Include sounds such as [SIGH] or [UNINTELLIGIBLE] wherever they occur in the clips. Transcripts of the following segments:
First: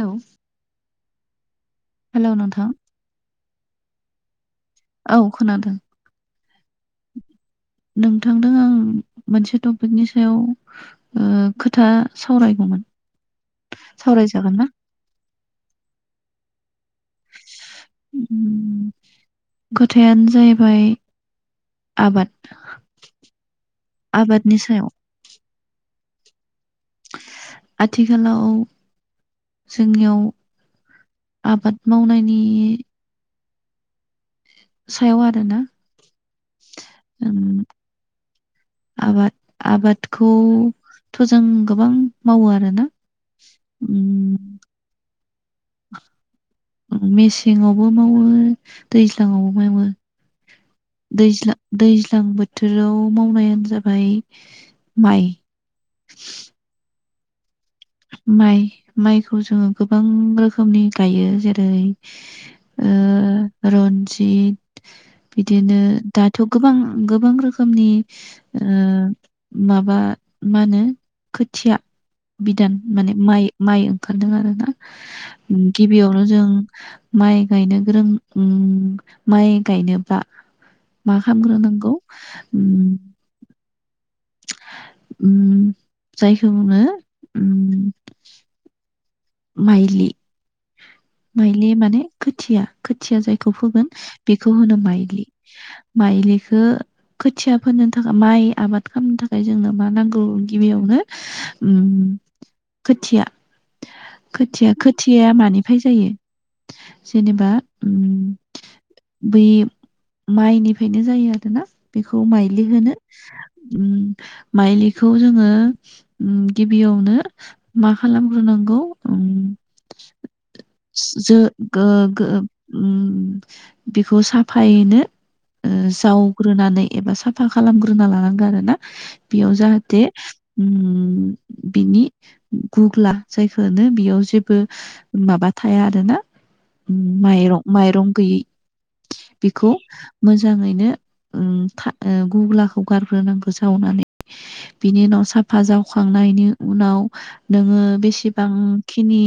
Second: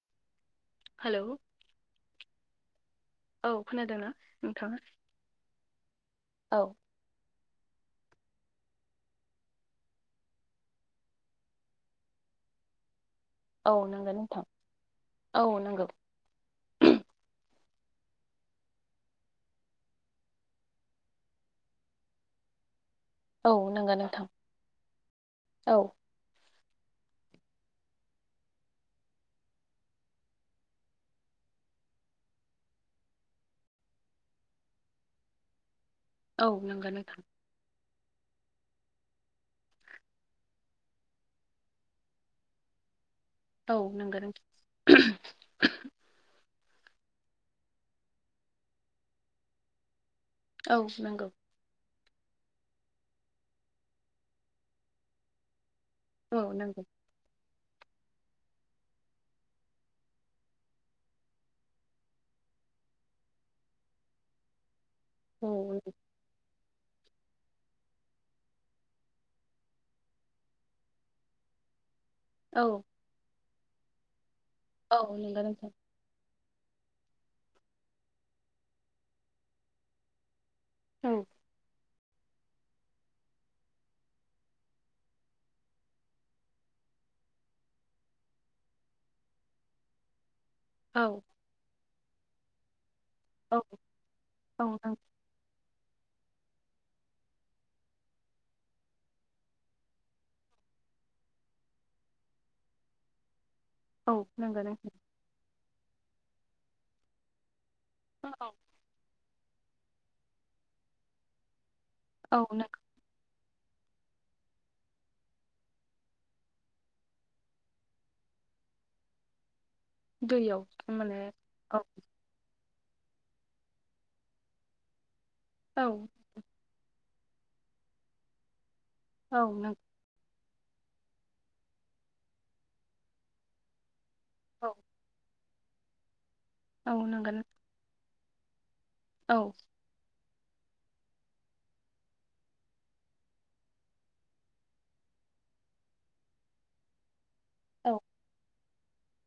नौ hello hello नोंथां। औ खोनादोंना? नोंथाङा? औ खोनादों। औ नोंथांदों आं मोनसे टपिकनि सायाव ओ खोथा सावरायगौमोन। औ नोंगो नोंथां सावरायजागोन ना? औ नोंगौ। उम खोथायानो जाहैबाय आबाद औ नोंगो नोंथां आबादनि सायाव औ। आथिखालाव जोंनियाव आबाद मावनायनि सायाव आरोना औ नोंगो नोंथां। [INAUDIBLE] आबाद आबादखौथ' जों गोबां मावो आरोना औ नोंगो नोंथां। ओम उम मेसेंआवबो मावो दैज्लाङावबो मावो। औ नंगौ दैज्ला दै दां बोथोराव मावनायानो जाबाय माइ औ नोंगो। माइ माइखौ जोङो गोबां रोखोमनि गायो जेरै ओ ओ रनजित औ बिदिनो दाथ' गोबां गोबां रोखोमनि ओ माबा मा होनो खोथिया बिदान औ माने माइ माइ ओंखारदों आरो ना औ नंगौ नोंथां गिबियावनो जों माइ गायनो गोरों उम माइ गायनोब्ला मा खामग्रोनांगौ उम उम जायखौ बुङो उम माइलि‌। औ माइलि माने खोथिया खोथिया जायखौ औ फोगोन बेखौ औ होनो नंगौ, माइलि माइलिखो खोथिया फोनो थाखा माइ आबाद खामनो थाखाय जोंनो मा नांगौ गिबियावनो उम खोथिया औ नंगौ खोथिया नोंथां खोथियाया मानिफाय जायो जेनेबा उम ओ औ। बै माइनिफायनो जायो आरोना बेखौ औ माइलि नों होनो। उम माइलिखौ जोङो उम गिबियावनो मा खालामग्रोनां नोंगौ ओं दैयाव माने जो औ गो-गो उम बेखौ साफायैनो ओ औ जावग्रोनानै एबा साफा खालामग्रोना लानांगो आरो ना औ बेयाव नंगौ जाहाथे उम बिनि गुग्ला जायखो हौनो बेयाव जेबो औ माबा थाया आरो ना औ नंगौ नोंथां, माइरं माइरं गैयै औ बेखौ मोजाङैनो उम था ओ गुग्लाखौ गारग्रोनांगो जावनानै बिनि उनाव साफा जावखांनायनि उनाव नोङो औ बेसेबां खिनि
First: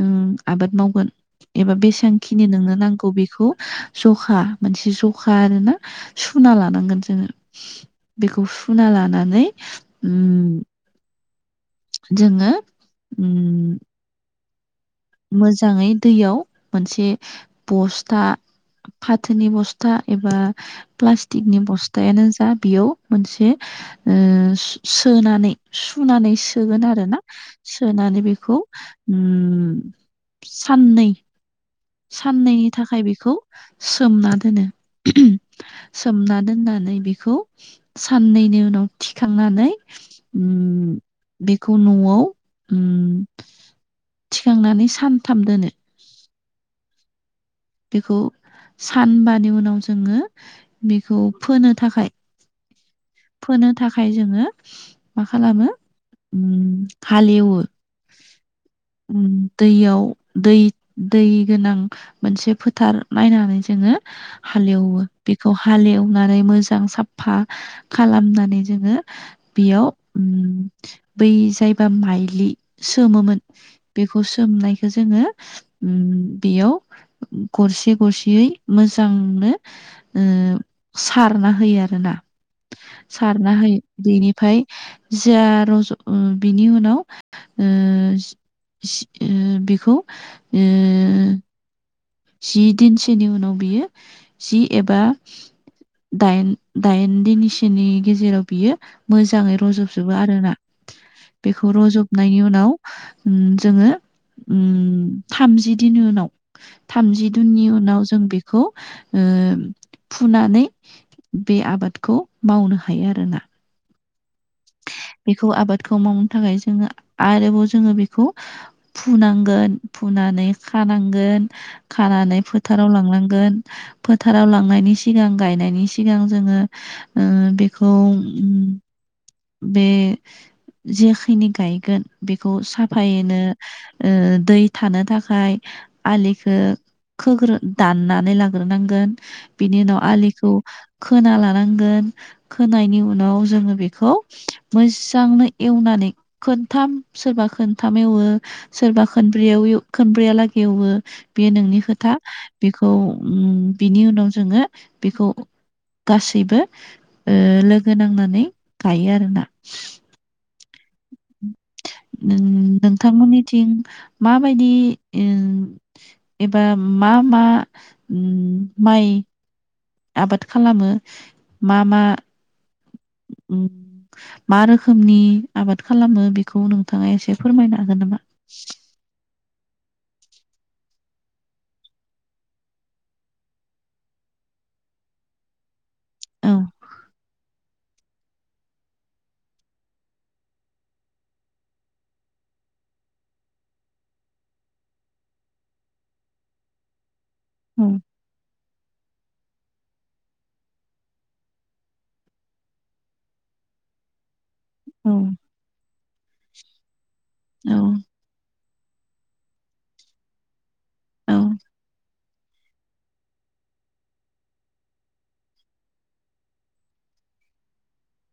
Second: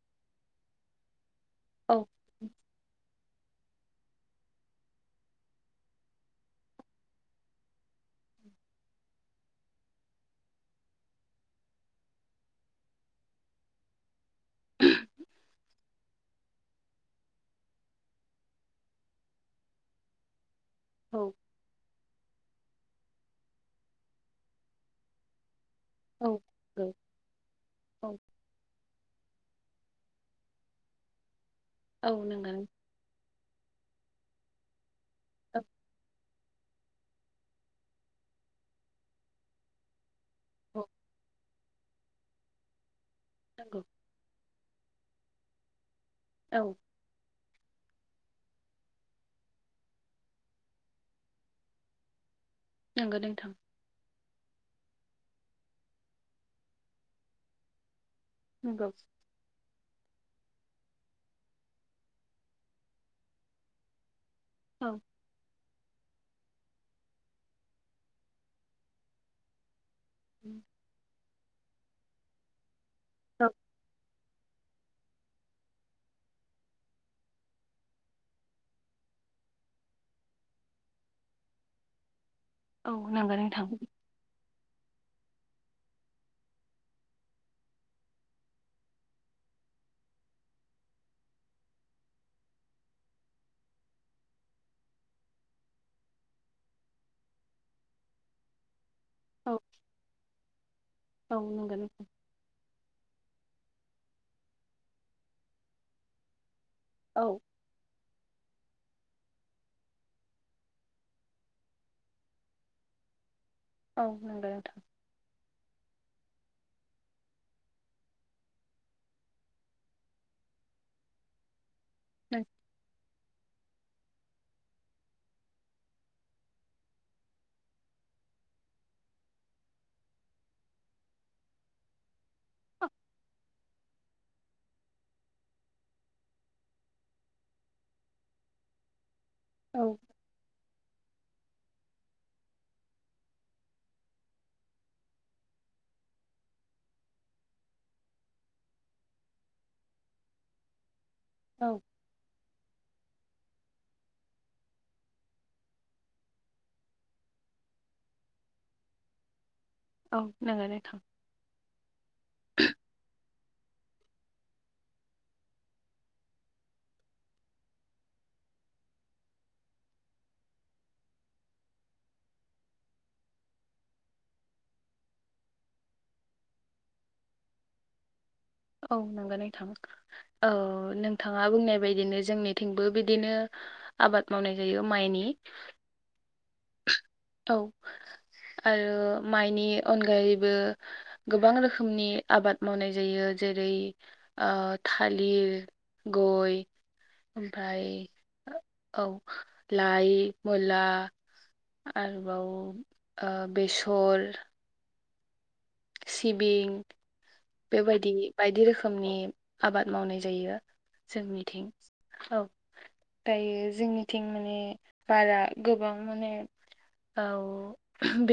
उम आबाद मावगोन एबा औ बेसांखिनि नोंनो नांगौ बेखौ जखा मोनसे जखा आरोना सुना लानांगोन जोङो। बेखौ सुना लानानै उम जोङो उम [INAUDIBLE] मोजाङै दैयाव मोनसे बस्था फाथोनि बस्था एबा प्लास्टिकनि बस्थायानो जा बेयाव मोनसे ओ सो-सोनानै औ सुनानै सोगोन नंगौ, आरो ना औ सोनानै बेखौ उम साननै औ नंगौ साननैनि थाखाय बेखौ सोमना दोनो औ सोमना दोननानै बेखौ साननैनि उनाव थिखांनानै औ उम बेखौ नआव उम नंगौ थिखांनानै सानथाम दोनो औ बेखौ सानबानि उनाव जोङो बेखौ फोनो थाखाय नंगौ नोंथां फोनो थाखाय जोङो मा खालामो उम हालेवो नोंगौ उम दैयाव दै दै गोनां मोनसे फोथार नायनानै जोङो औ हालेवो बेखौ हालेवनानै मोजां साफफा खालामनानै जोङो बेयाव उम बै जायबा माइलि सोमोमोन औ बे खौ सोमनायखो जोङो उम बेयाव गरसे गरसेयै मोजांनो ओ सारना होयो आरोना। औ नंगौ सारना नोंथां होयो बेनिफाय जा रज' बिनि उनाव ओ जि बेखौ ओ जि दिनसोनि उनाव बियो जि एबा दाइन दाइन दिनसेनि गेजेराव बियो मोजाङै औ रज'बजोबो आरोना औ बेखौ नंगौ नोंथां रज'बनायनि उनाव उम जोङो उम थामजि दिननि उनाव औ थामजि दुननि उनाव जों बेखौ ओ फुनानै बे आबादखौ मावनो हायो आरोना। औ नोंगो नोंथां। बेखौ आबादखौ मावनो थाखाय जोङो आरोबाव जोङो बेखौ फुनांगोन फुना नै खानांगोन खानानै फोथाराव लांनां गोन फोथाराव लांनायनि सिगां गायनायनि सिगां जोङो ओ बेखौ उम बे जेखिनि गायगोन बेखौ साफायैनो ओ दै थानो थाखाय आलिखौ खोग्रो दाननानै लाग्रोनांगोन। बिनि औ उनाव आलिखौ खोना लानांगोन खोनायनि उनाव जोङो बेखौ मोजांनो एवनानै खोनथाम सोरबा खोनथाम एवो सोरबा खोन ब्रैयाव खनब्रैयालागै एवो बेयो औ नोंनि खोथा बेखौ उम बिनि उनाव जोङो बेखौ गासैबो ओ लोगो नांनानै गायो आरोना औ नोंङानो थां [UNINTELLIGIBLE] नों नोंथांमोननिथिं माबायदि आ एबा मा मा उम माइ आबाद खालामो मा मा उम मा रोखोमनि आबाद खालामो बेखौ नोंथांङा एसे फोरमायनो हागोन नामा औ नंगौ नोंथां औ नोंथांङा बुंनाय बादिनो जोंनिथिंबो बिदिनो आबाद मावनाय जायो माइनि नि [INAUDIBLE] औ आरो माइनि अनगायैबो गोबां रोखोमनि आबाद मावनाय जायो जेरै आ थालिर गय ओमफ्राय औ औ लाइ मुला आरोबाव आ बेसर औ। सिबिं औ बेबायदि बायदि रोखोम रोखोमनि आबाद मावनाय जायो जोंनिथिं औ दायो जोंनिथिं माने बारा गोबां माने औ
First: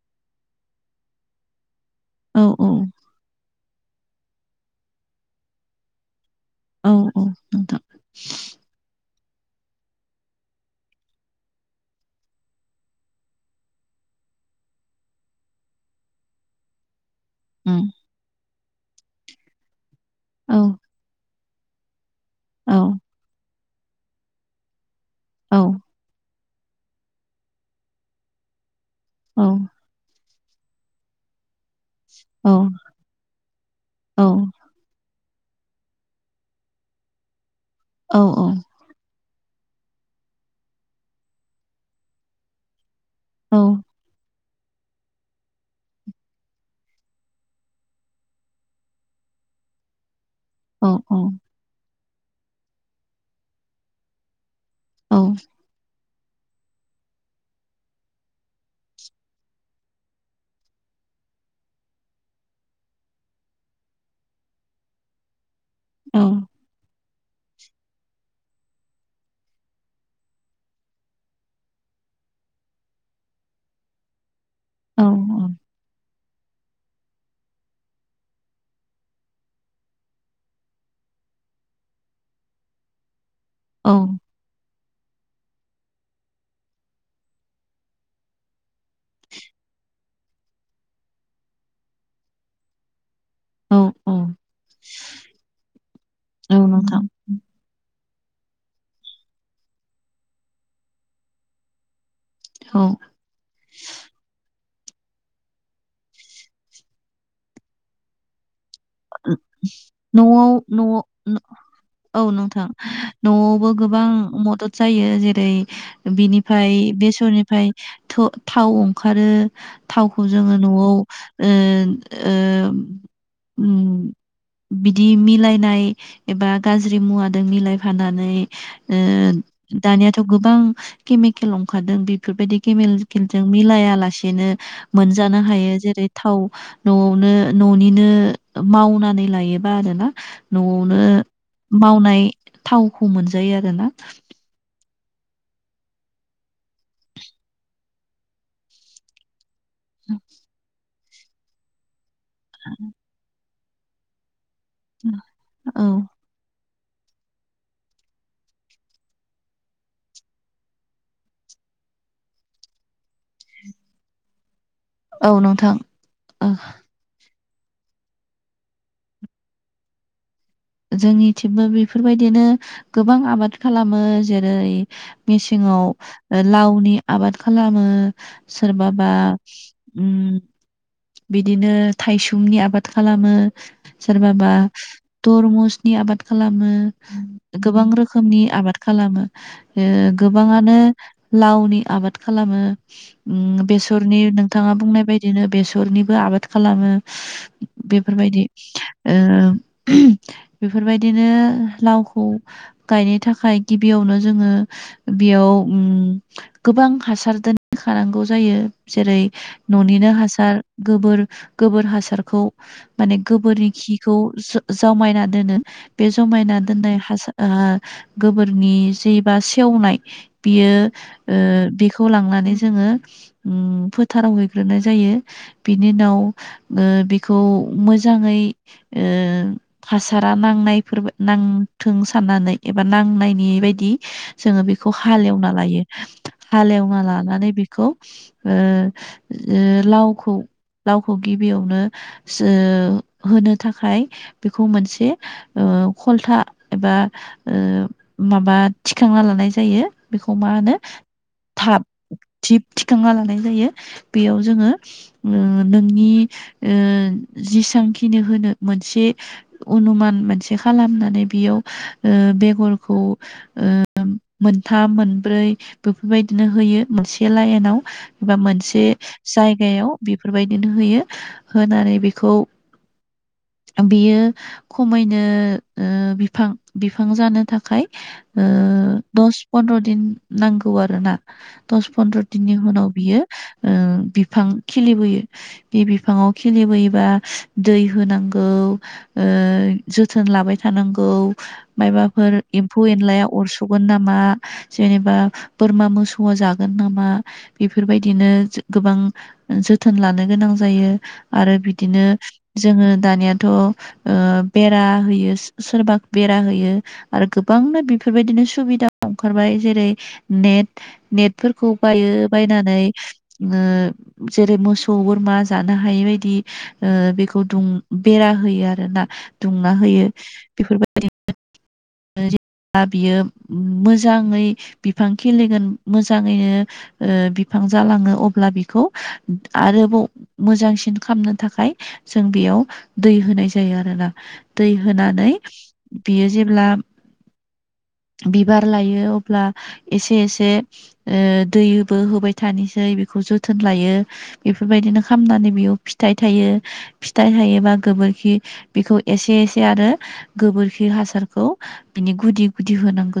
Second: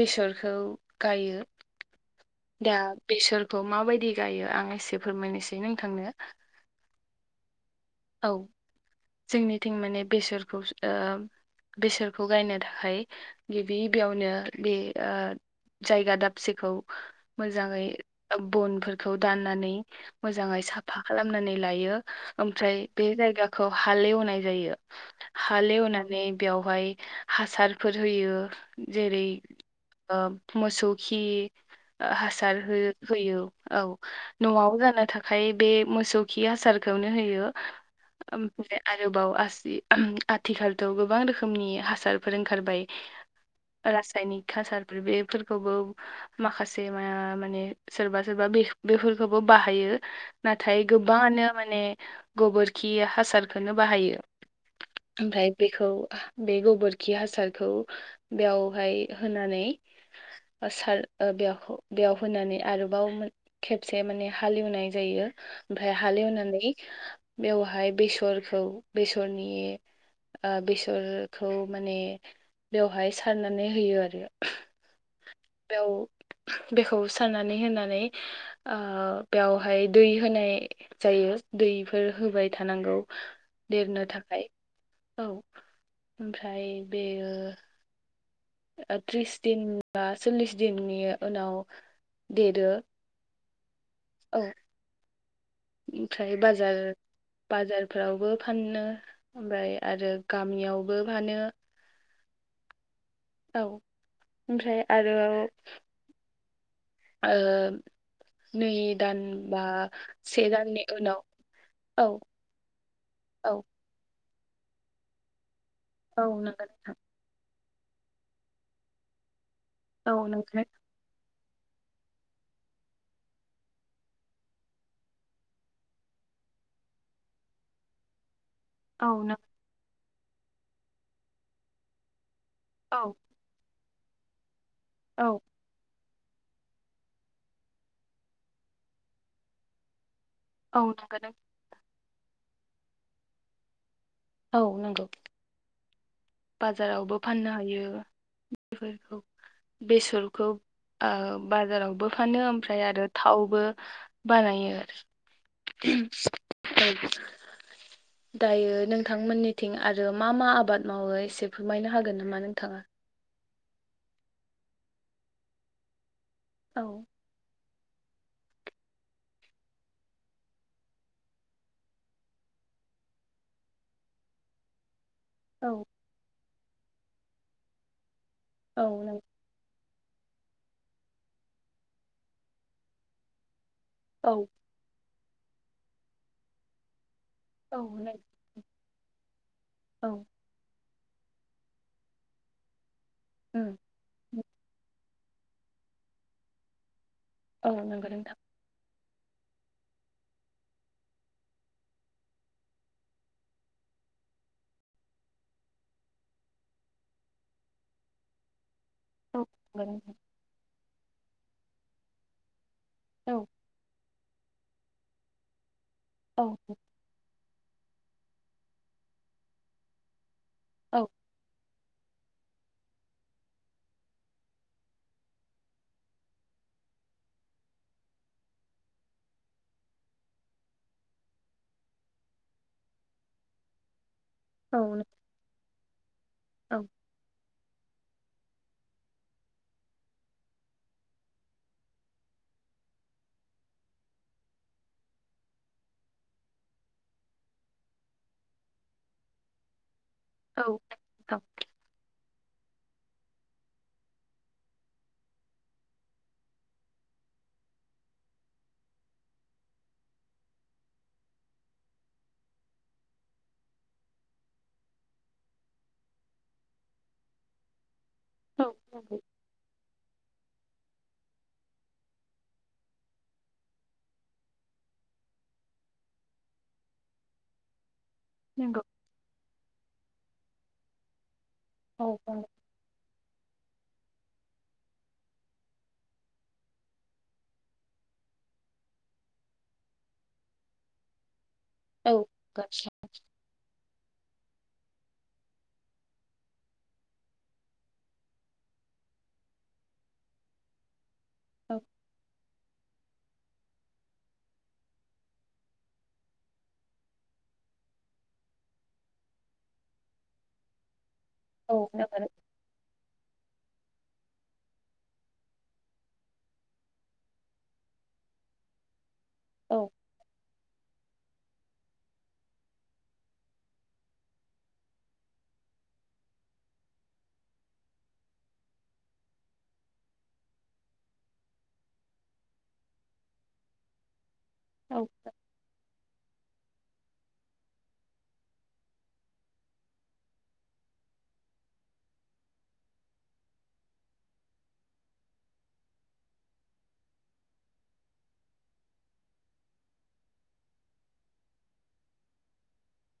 बेसरखौ गायो औ दा औ बेसरखौ माबायदि गायो आं एसे फोरमायनोसै नोंथांनो औ औ नोंथां औ जोंनिथिं माने बेसरखौ आ बेसोरखौ गायनो थाखाय गिबि गिबियावनो बे आ जायगा दाबसेखौ मोजांङै उम, बनफोरखौ दाननानै औ मोजांङै साफा खालामनानै लायो औ ओमफ्राय बे जायगाखौ हालेवनाय जायो औ हालेवनानै बेवहाय हासारफोर होयो जेरै औ आ मोसौ खि औ हासार हो होयो औ न'आव जानो था आखाय बे मोसौ खि हासारखौनो होयो ओम औ आरोबाव आसि ओम आथिखालथ' गोबां रोखोमनि हासारफोर ओंखारबाय औ रासायनिक खासारफोर बेफोरखौबो माखासे मा माने सोरबा सोरबा बे बेफोरखौबो बाहायो नाथाय गोबांङानो माने गोबोरखि हासारखौनो बाहायो औ ओमफ्राय बेखौ बे गोबोरखि हासारखौ बेयावहाय होनानै हासार आ बेयावखौ बेयाव होनानै आरोबाव मोन खेबसे माने हालेवनाय जायो ओमफ्राय हालेवनानै बेवहाय बेसरखौ बेसरनि आ बेसरखौ माने बेवहाय सारनानै होयो आरो बेयाव बेखौ सारनानै होनानै आ बेवहाय दै होनाय जायो। दैफोर होबाय थानांगौ देरनो थाखाय औ ओमफ्राय बेयो आ त्रिस दिन बा सल्लिस दिननि उनाव देरो औ औ। ओमफ्राय औ बाजार नोंथां बाजार फोरावबो फानो ओमफ्राय आरो गामियावबो फानो औ औ ओमफ्राय आरो आ नै दान औ बा से न'आव दाननि न' उनाव न- औ नोंथां औ न'आवबो गोबां मदद जायो जेरै औ नंगौ बिनिफ्राय नोंथां बेसरनिफ्राय थ थाव ओंखारो औ थावखौ जोङो नोंथां न'आव ओ ओ बिदि मिलायनाय एबा गाज्रि मुवाजों मिलायफानानै औ नों दानियाथ' गोबां केमिकेल ओंखारदों बेफोरबायदि केमेल औ खेलजों मिलायालासेनो औ मोनजानो हायो जेरै थाव न'आवनो न'निनो मावनानै लायोबा आरोना औ न'आवनो नंगौ नों मावनाय थावखौ मोनजायो आरोना औ नंगौ बाजारावबो फाननो हायो बेफोरखौ बेसरखौ ओ बाजारावबो फानो ओमफ्राय आरो थावबो बानायो औ [UNINTELLIGIBLE] दायो नों थांमोननिथिं आरो मा मा आबाद मावो एसे फोरमायनो हागोन नामा नोंथाङा औ नोंथां औ जोंनिथिंबो बेफोरबायदिनो गोबां आबाद खालामो जेरै औ मेसेंवाव लावनि आबाद खालामो औ सोरबाबा नों ओम बिदिनो थायसुमनि आबाद खालामो औ सोरबाबा तरमुसनि आबाद खालामो औ गोबां नों रोखोमनि आबाद खालामो ओ औ गोबाङानो लावनि आबाद खालामो उम बेसरनि नोंथाङा बुंनाय बायदिनो बेसरनिबो आबाद खालामो औ नंगौ नोंथां। बेफोरबायदि ओ बेफोरबायदिनो लावखौ गायनो थाखाय गिबियावनो जोङो बेयाव ओ‌ गोबां हासार दोनखानांगौ जायो जेरै औ नंगौ न'निनो नोंथां हासार गोबोर गोबोर हासारखौ माने औ गोबोरनि खिखौ जमायना दोनो बे औ जमायना दोन्नाय हासार ओ गोबोरनि जेबा सेवनाय बियो बे खौ लांनानै जोङो ओम फोथाराव हैग्रोनाय जायो बिनि उनाव ओ बेखौ मोजाङै ओ हासारा नाङो [UNINTELLIGIBLE] नांथों साननानै एबा नांनायनि बायदि जोङो औ बेखौ नोंथां। हालेवना लायो हालेवना लानानै बे खौ ओ ओ लावखौ लावखौ गिबियावनो ओ होनो थाखाय बेखौ मोनसे ओ खलथा एबा माबा थिखांना लानाय जायो बेखौ मा औ होनो थाब थिब थिखांना लानाय जायो बेयाव जोङो ओ नोंनि ओ जिसांखिनि होनो मोनसे अनुमान मोनसे खालामनानै बेयाव ओ बेगरखौ ओ मोनथाम मोन ब्रै बेफोरबायदिनो होयो मोनसे लाइनाव एबा मोनसे नंगौ जायगायाव बेफोरबायदिनो होयो होनानै बेखौ बेयो खमैनो ओ बिफां बिफां जानो थाखाय ओ नंगौ दस पन्द्र दिन नांगौ आरोना दस औ पन्द्र औ दिननि उनाव बियो ओ बिफां खिलिबोयो बे बिफाङाव खिलिबोयोबा दै होनांगौ ओ जोथोन लाबाय थानांगौ औ मायबाफोर एम्फौ नंगौ एनलाया अरसगोन नामा जेनेबा बोरमा मोसौआ जागोन नामा बेफोरबायदिनो गोबां जोथोन लानो गोनां जायो आरो बिदिनो जोङो दानियाथ' ओ बेरा होयो सोरबा बेरा होयो आरो गोबां गोबांनो बेफोरबायदिनो सुबिदा ओंखारबाय जेरै नेट नेट। फोरखौ बायो बायनानै। जेरै मोसौ बोरमा जानो हायि बायदि बेखौ दुं बेरा होयो आरोना। दुंना औ होयो बेफोरबायदि। दा बियो मोजाङै बिफां खलिगोन मोजाङैनो। बिफां जालाङो अब्ला बेखौ आरोबाव मोजांसिन खालामनो थाखाय जों बे। याव दै होनाय जायो आरोना दै औ होनानै बियो जेब्ला। ए। बिबार लायो अब्ला एसे एसे दैबो होबाय थानोसै। जोथोन लायो बेफोरबायदिनो खालामनानै बेयाव फिथाय थायो फिथाय थायोबा। एसे आरो गोबोरखि हासारखौ। गुदि गुदि होनांगौ ज।